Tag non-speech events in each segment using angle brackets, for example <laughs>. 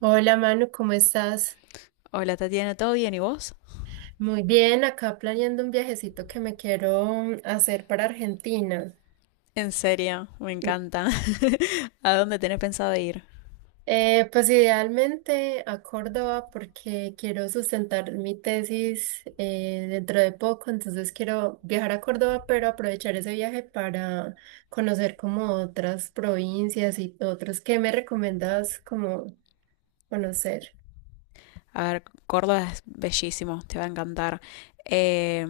Hola Manu, ¿cómo estás? Hola Tatiana, ¿todo bien y vos? Muy bien, acá planeando un viajecito que me quiero hacer para Argentina. En serio, me encanta. <laughs> ¿A dónde tenés pensado ir? Pues idealmente a Córdoba porque quiero sustentar mi tesis dentro de poco, entonces quiero viajar a Córdoba, pero aprovechar ese viaje para conocer como otras provincias y otros. ¿Qué me recomiendas como conocer? A ver, Córdoba es bellísimo, te va a encantar. Eh,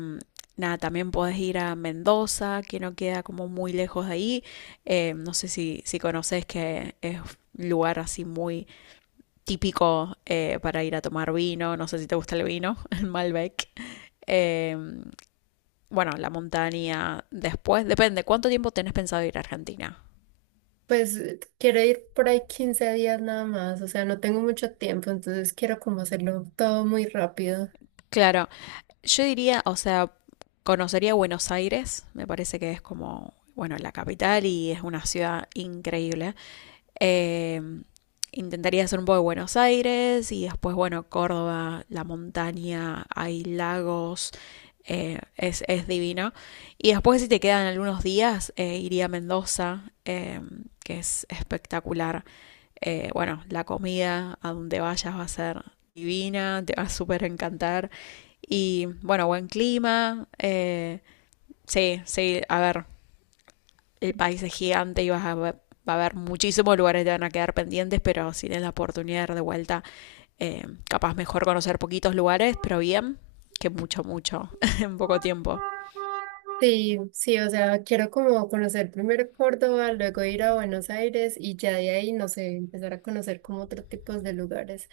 Nada, también podés ir a Mendoza, que no queda como muy lejos de ahí. No sé si conoces que es un lugar así muy típico para ir a tomar vino. No sé si te gusta el vino, <laughs> el Malbec. Eh, bueno, la montaña después, depende, ¿cuánto tiempo tenés pensado ir a Argentina? Pues quiero ir por ahí 15 días nada más, o sea, no tengo mucho tiempo, entonces quiero como hacerlo todo muy rápido. Claro, yo diría, o sea, conocería Buenos Aires, me parece que es como, bueno, la capital y es una ciudad increíble. Eh, Intentaría hacer un poco de Buenos Aires y después, bueno, Córdoba, la montaña, hay lagos, es divino. Y después, si te quedan algunos días, iría a Mendoza, que es espectacular. Bueno, la comida a donde vayas va a ser divina, te va a súper encantar. Y bueno, buen clima. Sí, sí, a ver, el país es gigante y va a haber muchísimos lugares que te van a quedar pendientes, pero si tienes la oportunidad de ir de vuelta, capaz mejor conocer poquitos lugares, pero bien, que mucho, mucho, <laughs> en poco tiempo. Sí, sí, o sea, quiero como conocer primero Córdoba, luego ir a Buenos Aires y ya de ahí, no sé, empezar a conocer como otros tipos de lugares.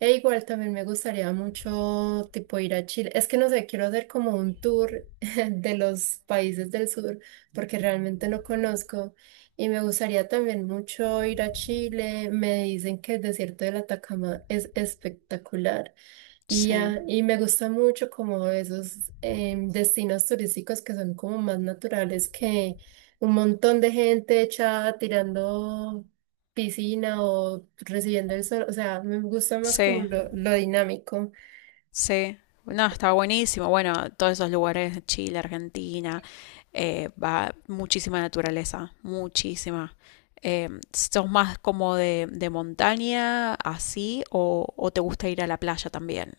E igual también me gustaría mucho tipo ir a Chile. Es que no sé, quiero hacer como un tour <laughs> de los países del sur porque realmente no conozco y me gustaría también mucho ir a Chile. Me dicen que el desierto de la Atacama es espectacular. Y, Sí, ya, y me gusta mucho como esos destinos turísticos que son como más naturales que un montón de gente echada tirando piscina o recibiendo el sol. O sea, me gusta más como sí, lo dinámico. sí. No, está buenísimo. Bueno, todos esos lugares, Chile, Argentina, va muchísima naturaleza, muchísima. ¿Sos más como de, montaña, así, o te gusta ir a la playa también?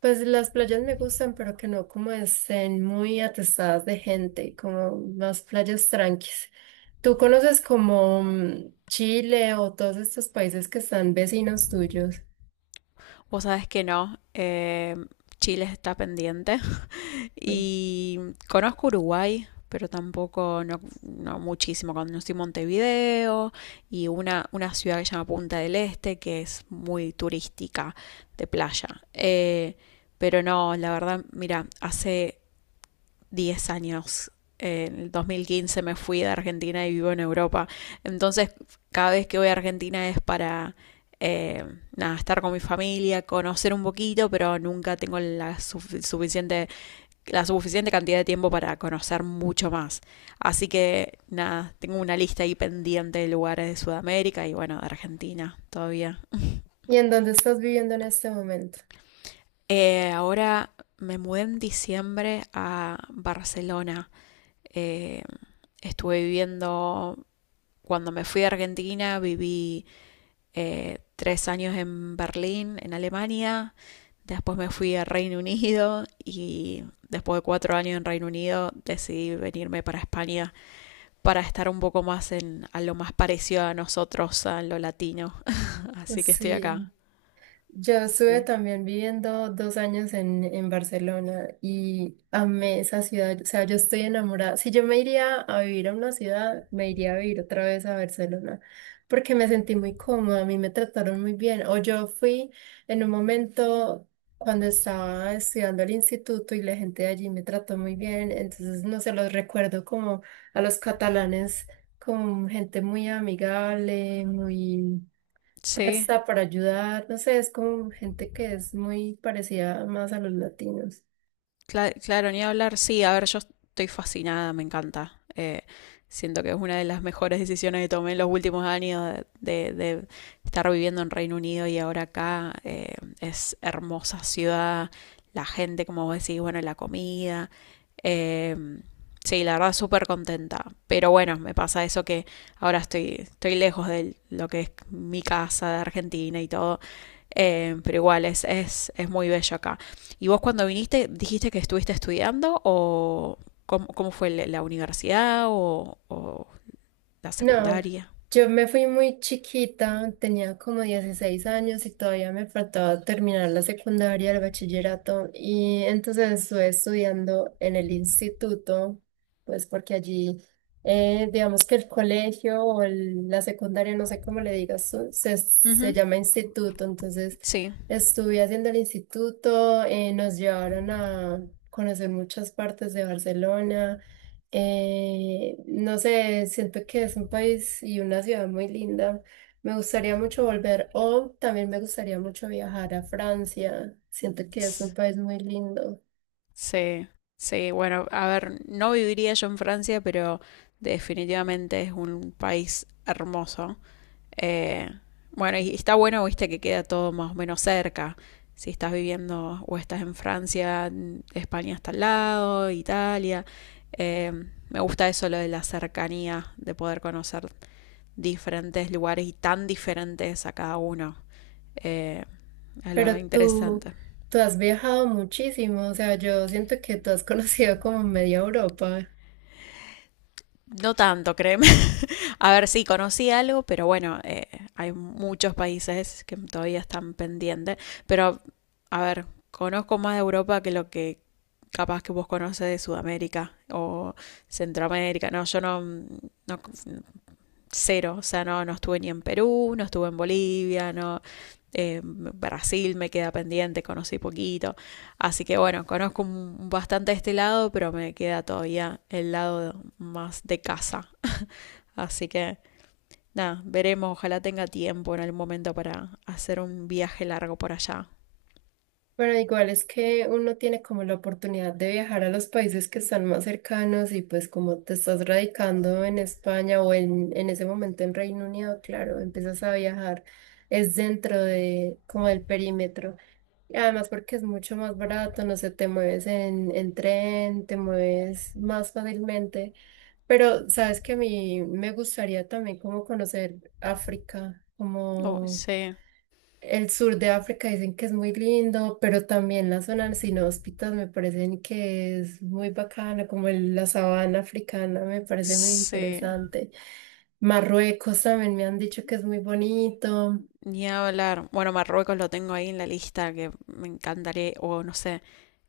Pues las playas me gustan, pero que no como estén muy atestadas de gente, como más playas tranquis. ¿Tú conoces como Chile o todos estos países que están vecinos tuyos? Vos sabés que no, Chile está pendiente <laughs> Mm. y conozco Uruguay, pero tampoco, no, no muchísimo. Conocí Montevideo y una ciudad que se llama Punta del Este, que es muy turística de playa. Pero no, la verdad, mira, hace 10 años. En el 2015 me fui de Argentina y vivo en Europa. Entonces, cada vez que voy a Argentina es para eh, nada, estar con mi familia, conocer un poquito, pero nunca tengo suficiente, la suficiente cantidad de tiempo para conocer mucho más. Así que nada, tengo una lista ahí pendiente de lugares de Sudamérica y bueno, de Argentina todavía. ¿Y en dónde estás viviendo en este momento? Ahora me mudé en diciembre a Barcelona. Eh, estuve viviendo Cuando me fui a Argentina viví 3 años en Berlín, en Alemania, después me fui a Reino Unido y después de 4 años en Reino Unido decidí venirme para España para estar un poco más en a lo más parecido a nosotros, a lo latino. Así que estoy acá. Sí. Yo estuve Sí. también viviendo 2 años en Barcelona y amé esa ciudad. O sea, yo estoy enamorada. Si yo me iría a vivir a una ciudad, me iría a vivir otra vez a Barcelona porque me sentí muy cómoda, a mí me trataron muy bien. O yo fui en un momento cuando estaba estudiando al instituto y la gente de allí me trató muy bien. Entonces, no se los recuerdo como a los catalanes, como gente muy amigable, muy Sí, presta para ayudar, no sé, es como gente que es muy parecida más a los latinos. claro, ni hablar. Sí, a ver, yo estoy fascinada, me encanta. Siento que es una de las mejores decisiones que tomé en los últimos años de, de- estar viviendo en Reino Unido y ahora acá. Es hermosa ciudad, la gente, como vos decís, bueno, la comida. Eh, sí, la verdad, súper contenta. Pero bueno, me pasa eso que ahora estoy lejos de lo que es mi casa de Argentina y todo. Pero igual, es muy bello acá. ¿Y vos cuando viniste, dijiste que estuviste estudiando o cómo fue la universidad o la No, secundaria? yo me fui muy chiquita, tenía como 16 años y todavía me faltaba terminar la secundaria, el bachillerato, y entonces estuve estudiando en el instituto, pues porque allí, digamos que el colegio o la secundaria, no sé cómo le digas, tú, se Ujú, llama instituto, entonces sí, estuve haciendo el instituto, nos llevaron a conocer muchas partes de Barcelona. No sé, siento que es un país y una ciudad muy linda. Me gustaría mucho volver o también me gustaría mucho viajar a Francia. Siento que es un S- país muy lindo. sí, sí. Bueno, a ver, no viviría yo en Francia, pero definitivamente es un país hermoso. Eh, bueno, y está bueno, viste, que queda todo más o menos cerca. Si estás viviendo o estás en Francia, España está al lado, Italia. Eh, Me gusta eso, lo de la cercanía, de poder conocer diferentes lugares y tan diferentes a cada uno. Eh, es lo Pero tú, interesante. tú has viajado muchísimo, o sea, yo siento que tú has <laughs> conocido como media Europa. No tanto, créeme. <laughs> A ver, sí, conocí algo, pero bueno, hay muchos países que todavía están pendientes. Pero, a ver, conozco más de Europa que lo que capaz que vos conoces de Sudamérica o Centroamérica. No, yo no, no cero, o sea, no, no estuve ni en Perú, no estuve en Bolivia, no, Brasil me queda pendiente, conocí poquito. Así que bueno, conozco bastante este lado, pero me queda todavía el lado más de casa. Así que nada, veremos, ojalá tenga tiempo en algún momento para hacer un viaje largo por allá. Pero igual es que uno tiene como la oportunidad de viajar a los países que están más cercanos y pues como te estás radicando en España o en ese momento en Reino Unido, claro, empiezas a viajar, es dentro de como del perímetro. Y además porque es mucho más barato, no sé, te mueves en tren, te mueves más fácilmente. Pero sabes que a mí me gustaría también como conocer África, Oh, como... sí, El sur de África dicen que es muy lindo, pero también la zona sin hóspitas me parecen que es muy bacana, como la sabana africana me parece muy sí. interesante. Marruecos también me han dicho que es muy bonito. Ni hablar. Bueno, Marruecos lo tengo ahí en la lista que me encantaría, o no sé,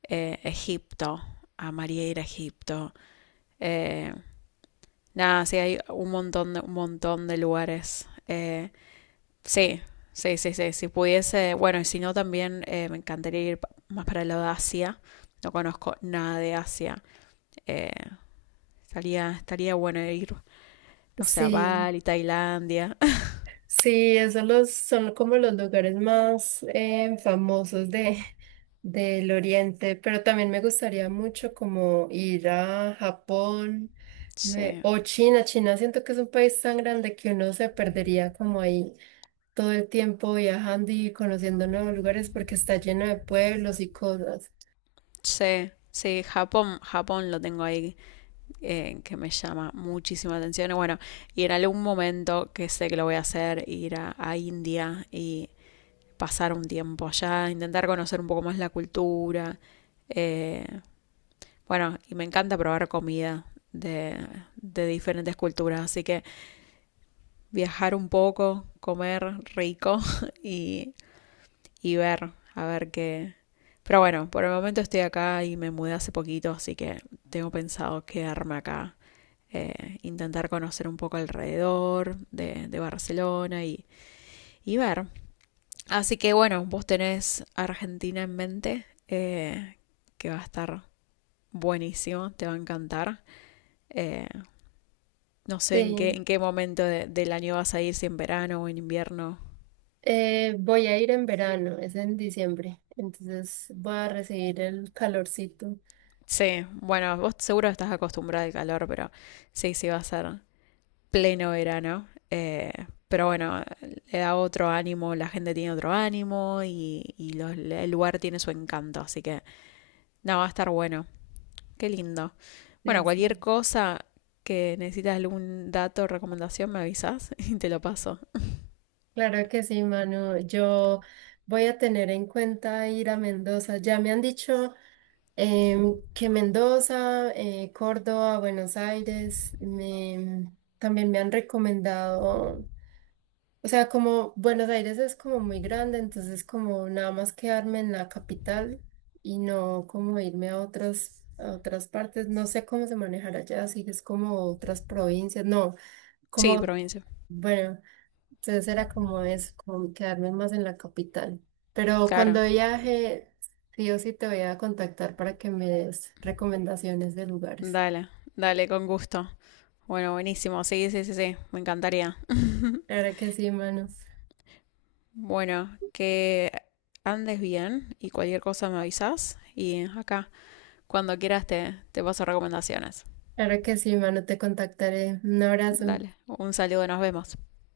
Egipto. Amaría ir a Egipto. Eh, nada, sí, hay un montón de lugares. Sí, sí, sí, sí. Si pudiese, bueno, y si no, también me encantaría ir más para el lado de Asia. No conozco nada de Asia. Eh, estaría bueno ir, no sé, a Sí. Bali, Tailandia. <laughs> Sí, son como los lugares más famosos de, <laughs> del Oriente, pero también me gustaría mucho como ir a Japón Sí, o China. China siento que es un país tan grande que uno se perdería como ahí todo el tiempo viajando y conociendo nuevos lugares porque está lleno de pueblos y cosas. sí, sí, Japón lo tengo ahí que me llama muchísima atención. Y bueno, y en algún momento que sé que lo voy a hacer, ir a India y pasar un tiempo allá, intentar conocer un poco más la cultura. Eh, bueno, y me encanta probar comida de, de diferentes culturas, así que viajar un poco, comer rico <laughs> y, y ver, a ver qué. Pero bueno, por el momento estoy acá y me mudé hace poquito, así que tengo pensado quedarme acá intentar conocer un poco alrededor de Barcelona y, ver. Así que bueno, vos tenés Argentina en mente, que va a estar buenísimo, te va a encantar. Eh, no sé en qué, Sí, en qué momento del año vas a ir, si en verano o en invierno. Voy a ir en verano, es en diciembre, entonces voy a recibir el calorcito. Sí, bueno, vos seguro estás acostumbrada al calor, pero sí, sí va a ser pleno verano. Pero bueno, le da otro ánimo, la gente tiene otro ánimo y el lugar tiene su encanto. Así que no, va a estar bueno. Qué lindo. Bueno, De cualquier sí. cosa que necesitas algún dato recomendación, me avisas <laughs> y te lo paso. Claro que sí, Manu. Yo voy a tener en cuenta ir a Mendoza. Ya me han dicho que Mendoza, Córdoba, Buenos Aires, también me han recomendado, o sea, como Buenos Aires es como muy grande, entonces como nada más quedarme en la capital y no como irme a a otras partes. No sé cómo se manejará allá, si es como otras provincias, no, Sí, como, provincia. bueno. Entonces era como eso, como quedarme más en la capital. Pero Claro. cuando viaje, sí o sí te voy a contactar para que me des recomendaciones de lugares. Dale, dale, con gusto. Bueno, buenísimo. Sí, sí, sí, sí. Me encantaría. Claro que sí, mano. Bueno, que andes bien y cualquier cosa me avisas. Y acá, cuando quieras, te paso recomendaciones. Claro que sí, mano, te contactaré. Un abrazo. Dale, un saludo, nos vemos.